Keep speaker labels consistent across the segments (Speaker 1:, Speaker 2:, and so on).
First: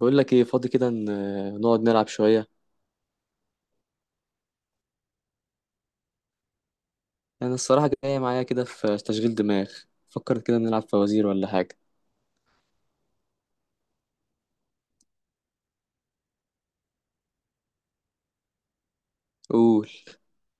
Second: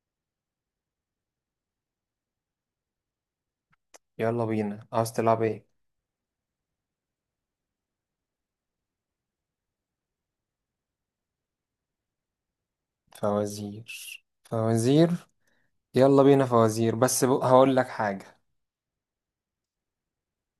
Speaker 1: بقول لك ايه؟ فاضي كده، نقعد نلعب شوية.
Speaker 2: يلا بينا، عاوز تلعب ايه؟
Speaker 1: انا الصراحة جاية معايا كده في تشغيل دماغ. فكر كده، نلعب فوازير ولا حاجة.
Speaker 2: فوازير فوازير. يلا بينا فوازير، بس هقول لك حاجة.
Speaker 1: قول.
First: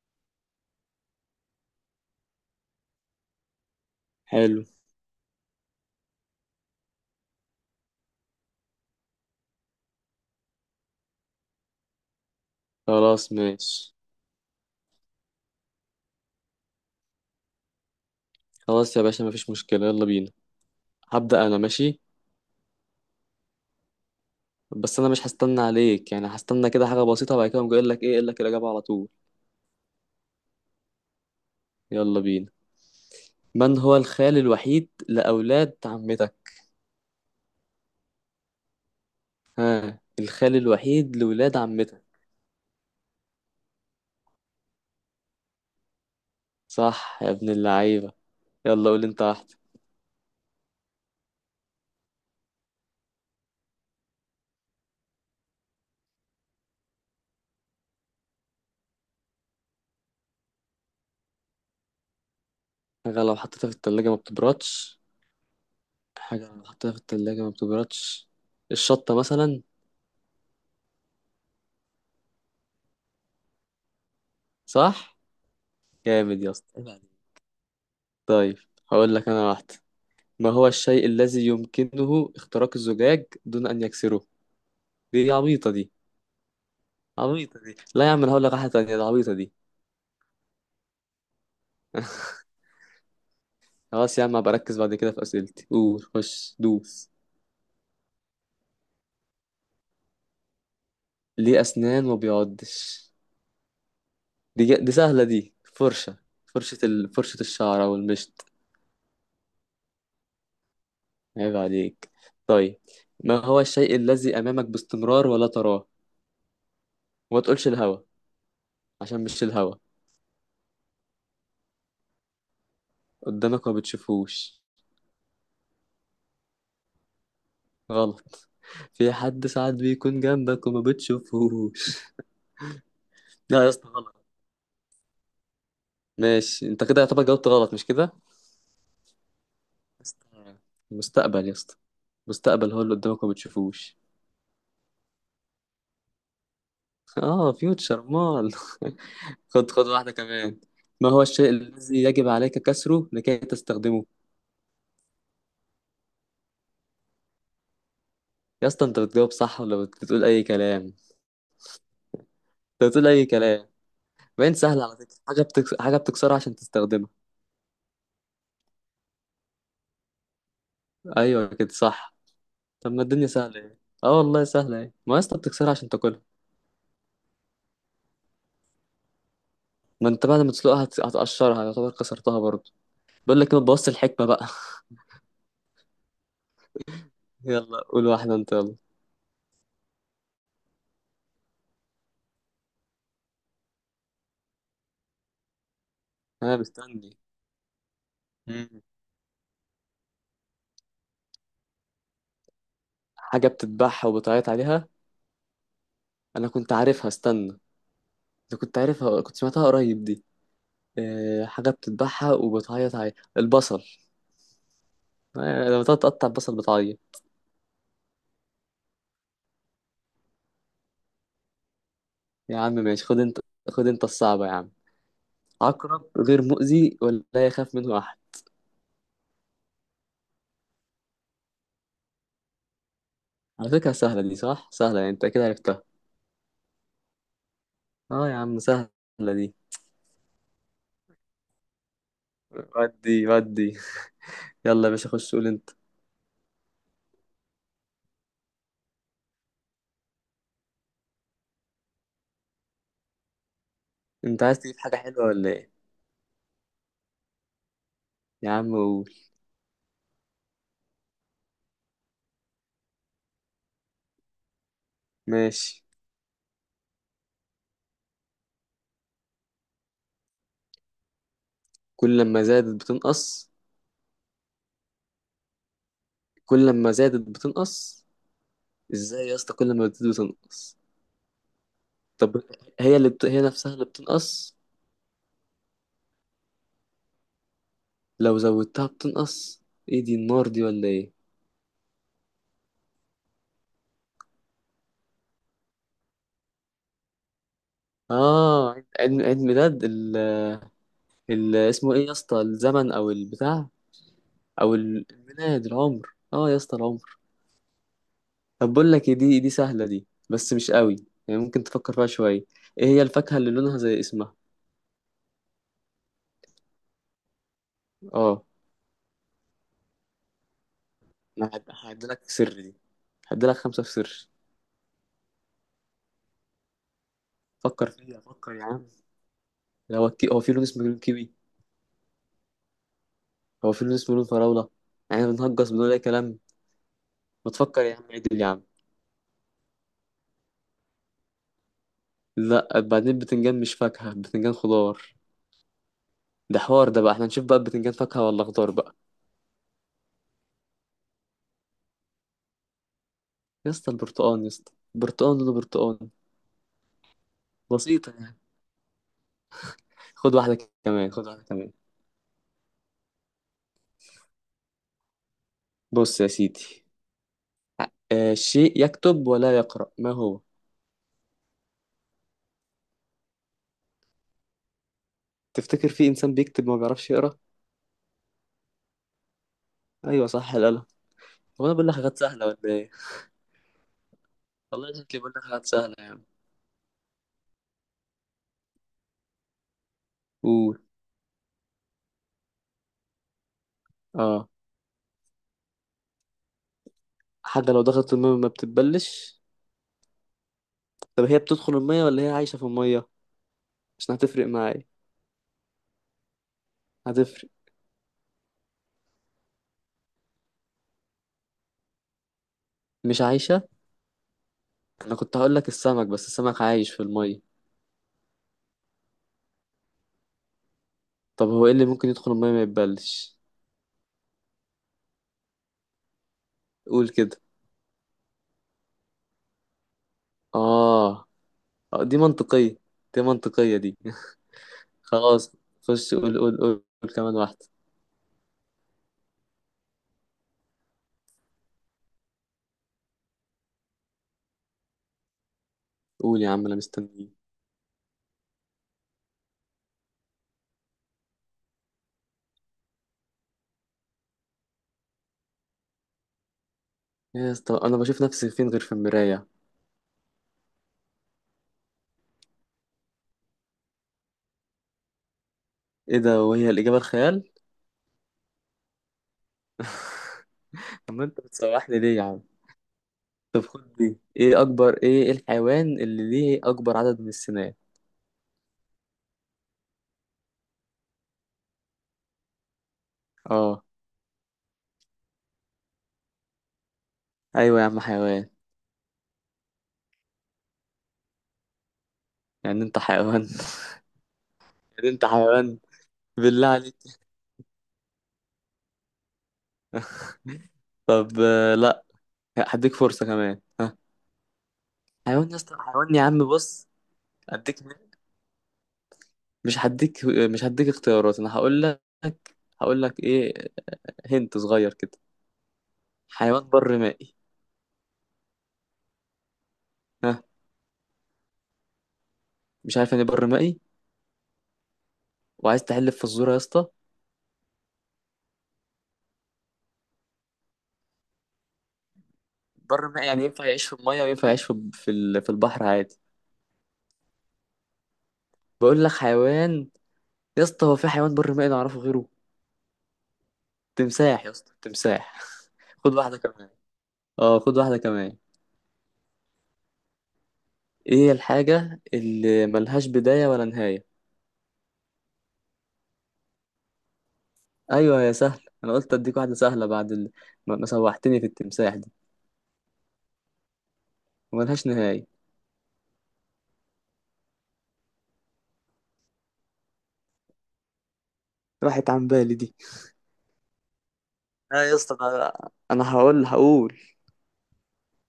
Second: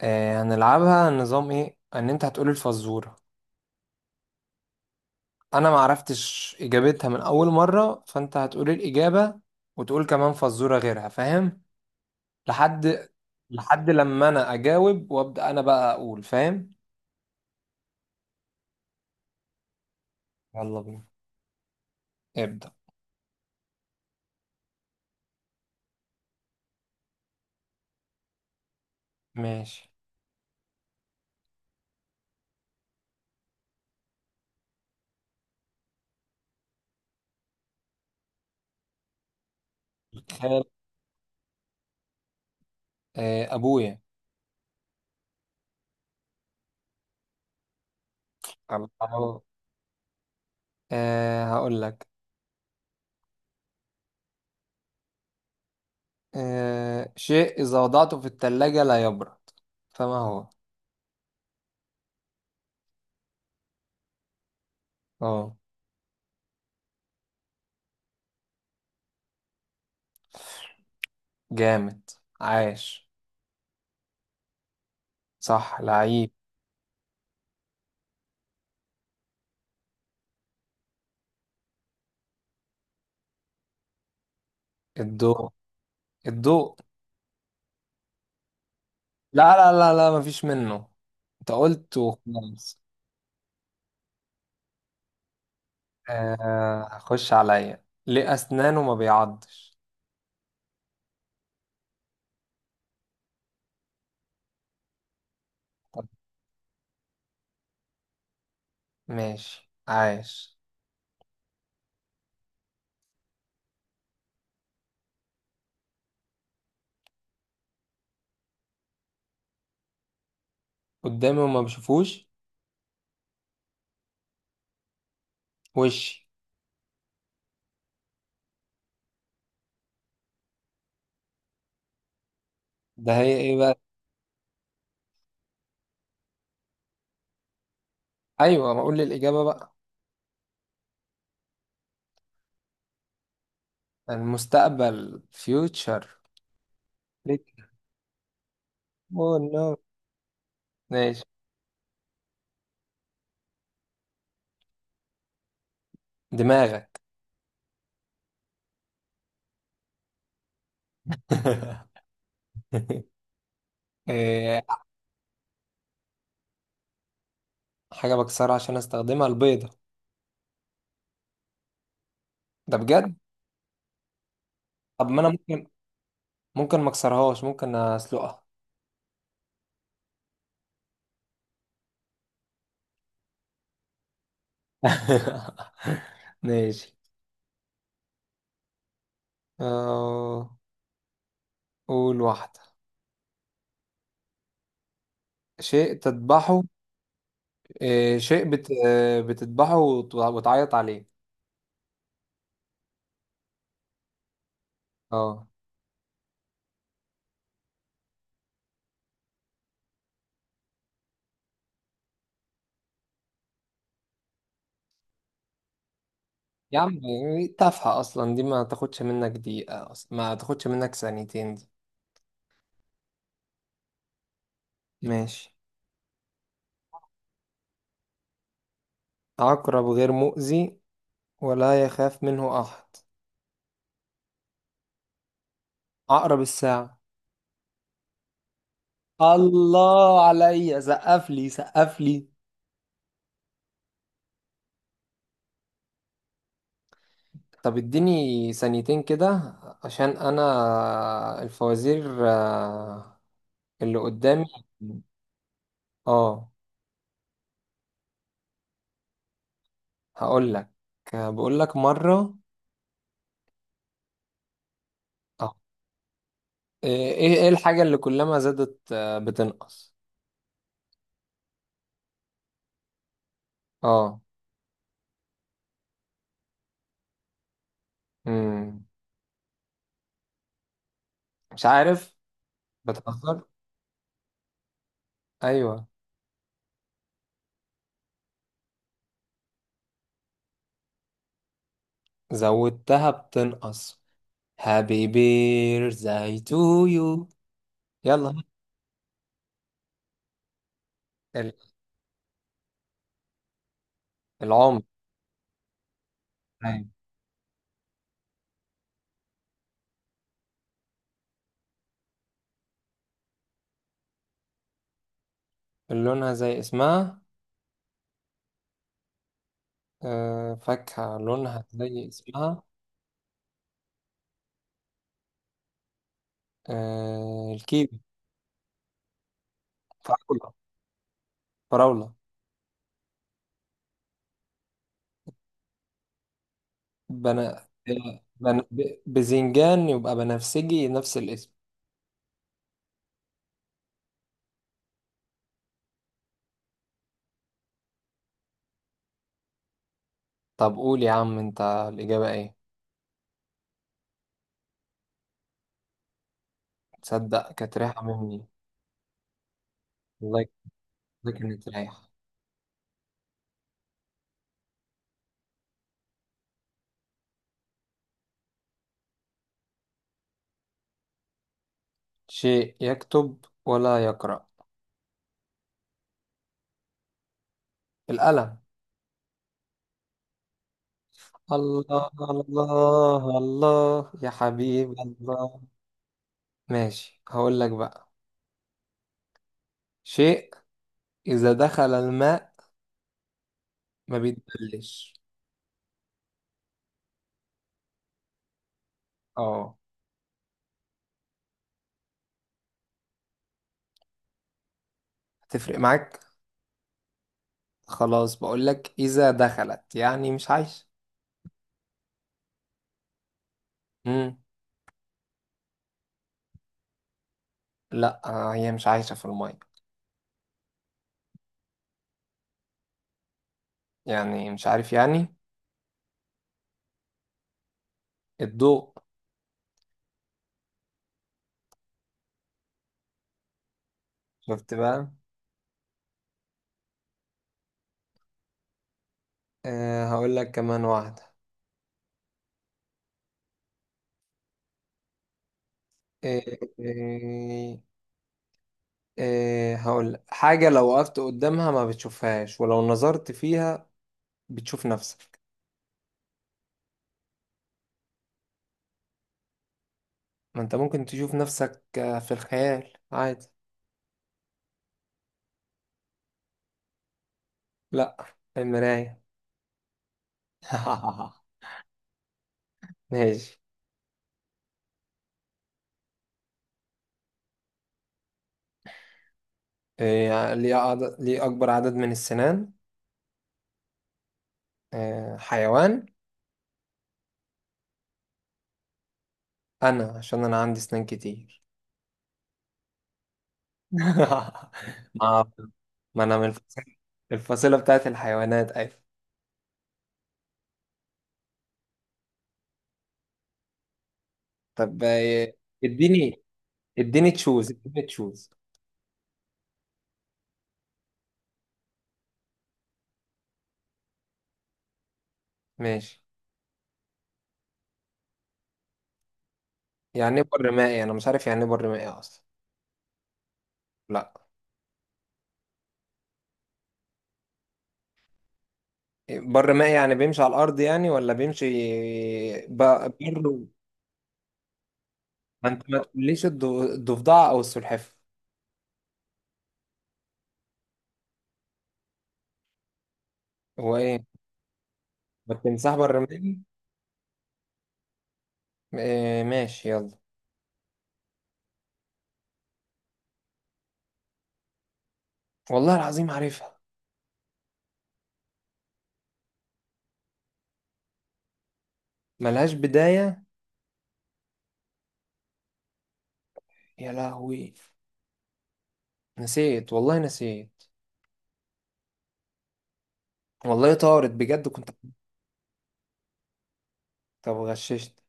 Speaker 2: آه، هنلعبها نظام ايه؟ ان انت هتقول الفزورة،
Speaker 1: حلو.
Speaker 2: انا ما عرفتش اجابتها من اول مرة فانت هتقول الاجابة وتقول كمان فزورة غيرها، فاهم؟ لحد
Speaker 1: خلاص
Speaker 2: لحد
Speaker 1: ماشي.
Speaker 2: لما انا اجاوب، وابدأ انا بقى اقول فاهم.
Speaker 1: خلاص يا باشا، مفيش مشكلة، يلا بينا.
Speaker 2: يلا بينا.
Speaker 1: هبدأ انا، ماشي.
Speaker 2: ابدأ.
Speaker 1: بس انا مش هستنى عليك، يعني هستنى كده حاجة بسيطة وبعد كده أقوم جاي اقول لك ايه، اقول لك الإجابة على طول.
Speaker 2: ماشي.
Speaker 1: يلا بينا. من هو الخال الوحيد لأولاد عمتك؟ ها، الخال
Speaker 2: خال.
Speaker 1: الوحيد لولاد عمتك.
Speaker 2: آه، ابويا.
Speaker 1: صح يا ابن اللعيبة. يلا قول انت
Speaker 2: الله.
Speaker 1: واحدة.
Speaker 2: آه، هقول لك. آه، شيء إذا وضعته في التلاجة لا يبرد، فما هو؟
Speaker 1: حاجة لو حطيتها في التلاجة ما بتبردش.
Speaker 2: اه.
Speaker 1: حاجة بنحطها في التلاجة ما بتبردش، الشطة مثلا.
Speaker 2: جامد. عاش.
Speaker 1: صح؟
Speaker 2: صح لعيب.
Speaker 1: جامد يا اسطى، عيب عليك. طيب، هقول لك أنا واحدة. ما هو الشيء الذي يمكنه اختراق الزجاج دون أن يكسره؟ دي
Speaker 2: الضوء.
Speaker 1: عبيطة دي.
Speaker 2: الضوء.
Speaker 1: عبيطة دي، لا يا عم، أنا هقول لك واحدة تانية، دي عبيطة دي.
Speaker 2: لا لا لا لا، مفيش منه. انت قلت وخلاص.
Speaker 1: خلاص يا عم، هبقى أركز بعد كده في أسئلتي. قول، خش
Speaker 2: آه،
Speaker 1: دوس.
Speaker 2: هخش عليا. ليه أسنانه ما بيعضش؟
Speaker 1: ليه أسنان ما بيعضش؟ دي سهلة، دي
Speaker 2: طب.
Speaker 1: فرشة. فرشة ال... فرشة الشعر أو المشط.
Speaker 2: ماشي، عاش.
Speaker 1: عيب عليك. طيب، ما هو الشيء الذي أمامك باستمرار ولا تراه؟ وما تقولش الهوا، عشان مش الهوا.
Speaker 2: قدامي وما بشوفوش.
Speaker 1: قدامك ما بتشوفوش.
Speaker 2: وشي.
Speaker 1: غلط. في حد ساعات بيكون جنبك وما بتشوفوش.
Speaker 2: ده هي ايه
Speaker 1: لا يا
Speaker 2: بقى؟
Speaker 1: اسطى، غلط. ماشي، انت كده يعتبر جاوبت غلط، مش كده يا
Speaker 2: ايوه، ما اقول لي الإجابة بقى.
Speaker 1: اسطى؟ المستقبل يا اسطى، المستقبل هو اللي قدامك وما بتشوفوش.
Speaker 2: المستقبل future. ليك.
Speaker 1: اه، فيوتشر مال
Speaker 2: اوه نو.
Speaker 1: خد، خد واحدة كمان. ما
Speaker 2: ماشي.
Speaker 1: هو الشيء الذي يجب عليك كسره لكي تستخدمه؟
Speaker 2: دماغك.
Speaker 1: يا اسطى، انت بتجاوب صح ولا بتقول اي كلام؟ انت بتقول اي كلام. باين
Speaker 2: إيه،
Speaker 1: سهل على فكرة. حاجة بتكس... حاجة بتكسرها عشان تستخدمها.
Speaker 2: حاجة بكسرها عشان استخدمها، البيضة.
Speaker 1: ايوه كده صح.
Speaker 2: ده
Speaker 1: طب ما
Speaker 2: بجد؟
Speaker 1: الدنيا سهلة يعني. اه والله سهلة يعني،
Speaker 2: طب
Speaker 1: ما يا
Speaker 2: ما انا
Speaker 1: اسطى
Speaker 2: ممكن.
Speaker 1: بتكسرها عشان تاكلها.
Speaker 2: ممكن ما اكسرهاش، ممكن اسلقها.
Speaker 1: ما انت بعد ما تسلقها هتقشرها، يعتبر كسرتها برضه. بقول لك ايه، ما تبوظش الحكمة بقى
Speaker 2: ماشي.
Speaker 1: يلا قول واحدة انت، يلا.
Speaker 2: آه، قول واحدة. شيء
Speaker 1: انا
Speaker 2: تذبحه.
Speaker 1: مستني.
Speaker 2: إيه، شيء بت...
Speaker 1: مم.
Speaker 2: آه، بتذبحه وتعيط عليه.
Speaker 1: حاجة بتتباع وبتعيط عليها.
Speaker 2: اه.
Speaker 1: انا كنت عارفها، استنى. انا كنت عارفها، كنت سمعتها قريب دي. أه، حاجة بتتباعها وبتعيط عليها، البصل. أه، لما تقعد تقطع البصل
Speaker 2: يا عم
Speaker 1: بتعيط.
Speaker 2: دي تافهة اصلا، دي ما تاخدش منك دقيقة، اصلا ما تاخدش منك ثانيتين دي.
Speaker 1: يا عم ماشي، خد انت. خد انت الصعبة يا عم.
Speaker 2: ماشي.
Speaker 1: عقرب غير مؤذي ولا يخاف منه احد.
Speaker 2: عقرب غير مؤذي ولا يخاف منه احد؟
Speaker 1: على فكرة سهلة دي، صح، سهلة يعني، انت اكيد عرفتها.
Speaker 2: عقرب الساعة.
Speaker 1: اه يا عم سهلة. دي،
Speaker 2: الله عليا، سقف لي سقف لي.
Speaker 1: ودي ودي. يلا يا باشا، خش قول انت.
Speaker 2: طب اديني ثانيتين كده. عشان انا الفوازير اللي
Speaker 1: انت
Speaker 2: قدامي.
Speaker 1: عايز تجيب حاجة حلوة ولا ايه؟
Speaker 2: اه،
Speaker 1: يا عم قول.
Speaker 2: هقول لك. بقول لك مرة. اه.
Speaker 1: ماشي.
Speaker 2: ايه الحاجة اللي كلما زادت بتنقص؟
Speaker 1: كل لما زادت بتنقص.
Speaker 2: اه.
Speaker 1: كل لما زادت بتنقص.
Speaker 2: امم.
Speaker 1: ازاي يا اسطى كل ما بتزيد بتنقص؟
Speaker 2: مش عارف.
Speaker 1: طب هي اللي بت...
Speaker 2: بتهزر؟
Speaker 1: هي نفسها اللي بتنقص.
Speaker 2: ايوه.
Speaker 1: لو زودتها بتنقص. ايه دي، النار دي ولا ايه؟
Speaker 2: زودتها بتنقص. هابي بير زي تو يو. يلا.
Speaker 1: اه، عيد، عيد، عيد ميلاد ال...
Speaker 2: ال-
Speaker 1: ال... اسمه ايه يا اسطى، الزمن او البتاع؟ او
Speaker 2: العمر.
Speaker 1: الميلاد، العمر، اه يا اسطى
Speaker 2: أيوة.
Speaker 1: العمر. طب بقول لك إيه، دي دي سهلة دي بس مش قوي، يعني ممكن تفكر فيها شوية. ايه هي الفاكهة اللي لونها زي اسمها؟
Speaker 2: لونها زي اسمها.
Speaker 1: اه.
Speaker 2: فاكهة
Speaker 1: انا
Speaker 2: لونها زي
Speaker 1: هديلك سر
Speaker 2: اسمها.
Speaker 1: دي، هديلك خمسة في سر.
Speaker 2: الكيوي.
Speaker 1: فكر فيها، فكر يا عم. هو الكي... هو
Speaker 2: فراولة.
Speaker 1: في لون اسمه لون كيوي؟
Speaker 2: فراولة.
Speaker 1: هو في لون اسمه لون فراولة؟ يعني بنهجس، بنقول اي كلام. ما
Speaker 2: بنا...
Speaker 1: تفكر يا عم، عدل يا عم.
Speaker 2: بزنجان يبقى بنفسجي، نفس الاسم.
Speaker 1: لا بعدين، البتنجان مش فاكهة، البتنجان خضار. ده حوار ده بقى، احنا نشوف بقى البتنجان فاكهة ولا خضار بقى.
Speaker 2: طب قول يا عم، انت الإجابة ايه؟
Speaker 1: يا اسطى البرتقال، يا اسطى البرتقال لونه برتقال.
Speaker 2: تصدق، كانت رايحة
Speaker 1: بسيطة يعني.
Speaker 2: مني.
Speaker 1: خد
Speaker 2: والله.
Speaker 1: واحدة كمان. خد
Speaker 2: ده
Speaker 1: واحدة
Speaker 2: كانت
Speaker 1: كمان.
Speaker 2: رايحة.
Speaker 1: بص يا سيدي، آه، شيء يكتب ولا يقرأ، ما هو؟
Speaker 2: شيء يكتب ولا يقرأ.
Speaker 1: تفتكر في إنسان بيكتب ما بيعرفش يقرأ؟
Speaker 2: القلم.
Speaker 1: أيوة صح، القلم. هو أنا بقول لك
Speaker 2: الله
Speaker 1: حاجات سهلة ولا إيه؟
Speaker 2: الله الله، يا حبيب
Speaker 1: والله شكلي بقول لك
Speaker 2: الله.
Speaker 1: حاجات سهلة يا عم.
Speaker 2: ماشي، هقول لك بقى. شيء
Speaker 1: قول.
Speaker 2: إذا دخل الماء ما
Speaker 1: آه.
Speaker 2: بيتبلش.
Speaker 1: حاجة لو دخلت المية ما بتتبلش.
Speaker 2: اه.
Speaker 1: طب هي بتدخل المية ولا هي عايشة في المية؟ عشان هتفرق معايا.
Speaker 2: هتفرق معاك.
Speaker 1: هتفرق.
Speaker 2: خلاص، بقولك اذا دخلت يعني مش عايشة.
Speaker 1: مش عايشة.
Speaker 2: امم.
Speaker 1: أنا كنت هقول لك السمك، بس السمك عايش في المية.
Speaker 2: لا، هي مش عايشة في المية.
Speaker 1: طب هو إيه اللي ممكن يدخل المية ما يتبلش؟
Speaker 2: يعني مش عارف يعني.
Speaker 1: قول كده.
Speaker 2: الضوء.
Speaker 1: آه. آه، دي منطقية. دي منطقية دي
Speaker 2: شفت بقى.
Speaker 1: خلاص. خش قول، قول، قول، قول كمان واحدة.
Speaker 2: أه، هقولك كمان واحدة. أه.
Speaker 1: قول يا عم، انا مستنيك.
Speaker 2: أه. أه، هقولك حاجة لو وقفت قدامها ما بتشوفهاش، ولو نظرت فيها بتشوف نفسك.
Speaker 1: يا اسطى انا بشوف نفسي فين غير في المرايه؟
Speaker 2: ما انت ممكن تشوف نفسك في الخيال عادي.
Speaker 1: ايه ده، وهي الاجابه الخيال؟
Speaker 2: لا. المراية.
Speaker 1: طب ما انت بتسوحني ليه يا عم؟
Speaker 2: ماشي.
Speaker 1: طب خد دي. ايه اكبر، ايه، إيه الحيوان اللي ليه اكبر عدد من السنان؟
Speaker 2: إيه، ليه أكبر عدد من السنان؟
Speaker 1: اه.
Speaker 2: إيه، حيوان؟
Speaker 1: ايوه يا عم، حيوان.
Speaker 2: عشان أنا عندي سنان كتير.
Speaker 1: يعني انت حيوان؟ يعني انت
Speaker 2: ما
Speaker 1: حيوان.
Speaker 2: ما أنا من
Speaker 1: بالله عليك.
Speaker 2: الفصيلة. الفصيلة بتاعت الحيوانات، أيوة.
Speaker 1: طب آه، لا، هديك فرصه كمان، ها.
Speaker 2: طب
Speaker 1: حيوان
Speaker 2: إيه،
Speaker 1: يا اسطى، حيوان يا
Speaker 2: اديني.
Speaker 1: عم، بص.
Speaker 2: اديني تشوز،
Speaker 1: هديك،
Speaker 2: اديني تشوز.
Speaker 1: مش هديك، مش هديك اختيارات، انا هقول لك. هقول لك ايه، هنت صغير كده.
Speaker 2: ماشي.
Speaker 1: حيوان بر مائي.
Speaker 2: يعني
Speaker 1: ها،
Speaker 2: إيه بر مائي؟ أنا مش عارف يعني إيه بر مائي أصلا.
Speaker 1: مش عارف يعني إيه بر مائي؟
Speaker 2: لا.
Speaker 1: وعايز تحلف في الزور يا اسطى؟
Speaker 2: إيه، بر مائي يعني بيمشي على الأرض يعني، ولا بيمشي؟ ب-
Speaker 1: بر الماء يعني ينفع
Speaker 2: بر.
Speaker 1: يعيش في الميه وينفع يعيش في في
Speaker 2: ما
Speaker 1: البحر
Speaker 2: أنت ما
Speaker 1: عادي.
Speaker 2: تقوليش الضفدع أو السلحفاة.
Speaker 1: بقول لك حيوان يا اسطى، هو في حيوان بر مائي نعرفه غيره؟
Speaker 2: هو إيه؟
Speaker 1: تمساح يا اسطى، تمساح
Speaker 2: ما التمساح
Speaker 1: خد
Speaker 2: بر
Speaker 1: واحده
Speaker 2: مائي.
Speaker 1: كمان. اه خد واحده كمان.
Speaker 2: إيه، ماشي يلا.
Speaker 1: ايه الحاجه اللي ملهاش بدايه ولا نهايه؟
Speaker 2: والله العظيم عارفها.
Speaker 1: ايوه يا سهل، انا قلت اديك واحده سهله بعد ال... ما ما سوحتني في التمساح دي.
Speaker 2: ملهاش بداية.
Speaker 1: وملهاش نهايه.
Speaker 2: يا لهوي. نسيت، والله نسيت.
Speaker 1: راحت عن بالي دي.
Speaker 2: والله طارت بجد،
Speaker 1: اه
Speaker 2: كنت.
Speaker 1: يا اسطى انا، أنا هقول هقول.
Speaker 2: طب غششت.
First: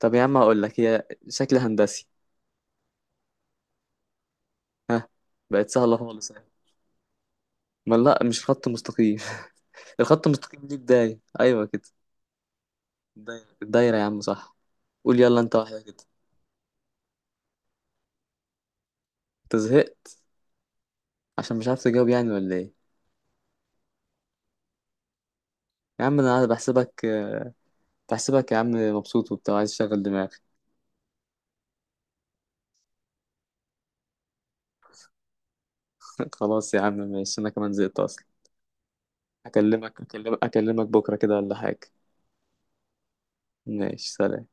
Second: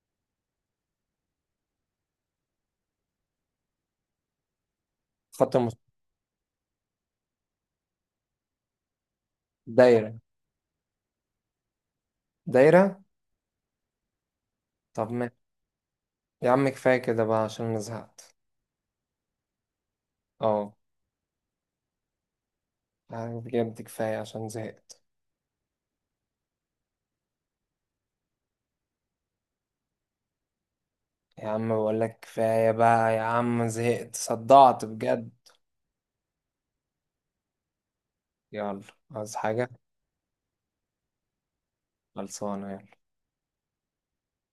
Speaker 1: طب يا عم هقول لك، هي شكل هندسي. ها.
Speaker 2: خط
Speaker 1: بقت
Speaker 2: المس...
Speaker 1: سهله خالص. ما لا، مش خط مستقيم.
Speaker 2: دايرة.
Speaker 1: الخط المستقيم ليه بداية. أيوة كده.
Speaker 2: دايرة.
Speaker 1: الدايرة، الدايرة يا عم صح.
Speaker 2: طب
Speaker 1: قول
Speaker 2: ما
Speaker 1: يلا أنت واحدة كده.
Speaker 2: يا عم كفاية كده بقى، عشان أنا زهقت.
Speaker 1: أنت زهقت؟
Speaker 2: اه.
Speaker 1: عشان مش عارف تجاوب يعني ولا إيه؟
Speaker 2: يعني بجد كفاية عشان زهقت.
Speaker 1: يا عم أنا بحسبك، بحسبك يا عم مبسوط وبتاع، عايز تشغل دماغك.
Speaker 2: يا عم بقول لك كفاية بقى يا عم، زهقت صدعت بجد.
Speaker 1: خلاص يا عم ماشي، أنا كمان زهقت أصلا.
Speaker 2: يلا. عايز حاجة؟
Speaker 1: أكلمك، أكلمك أكلمك بكرة كده ولا حاجة؟
Speaker 2: خلصانة، يلا.
Speaker 1: ماشي، سلام.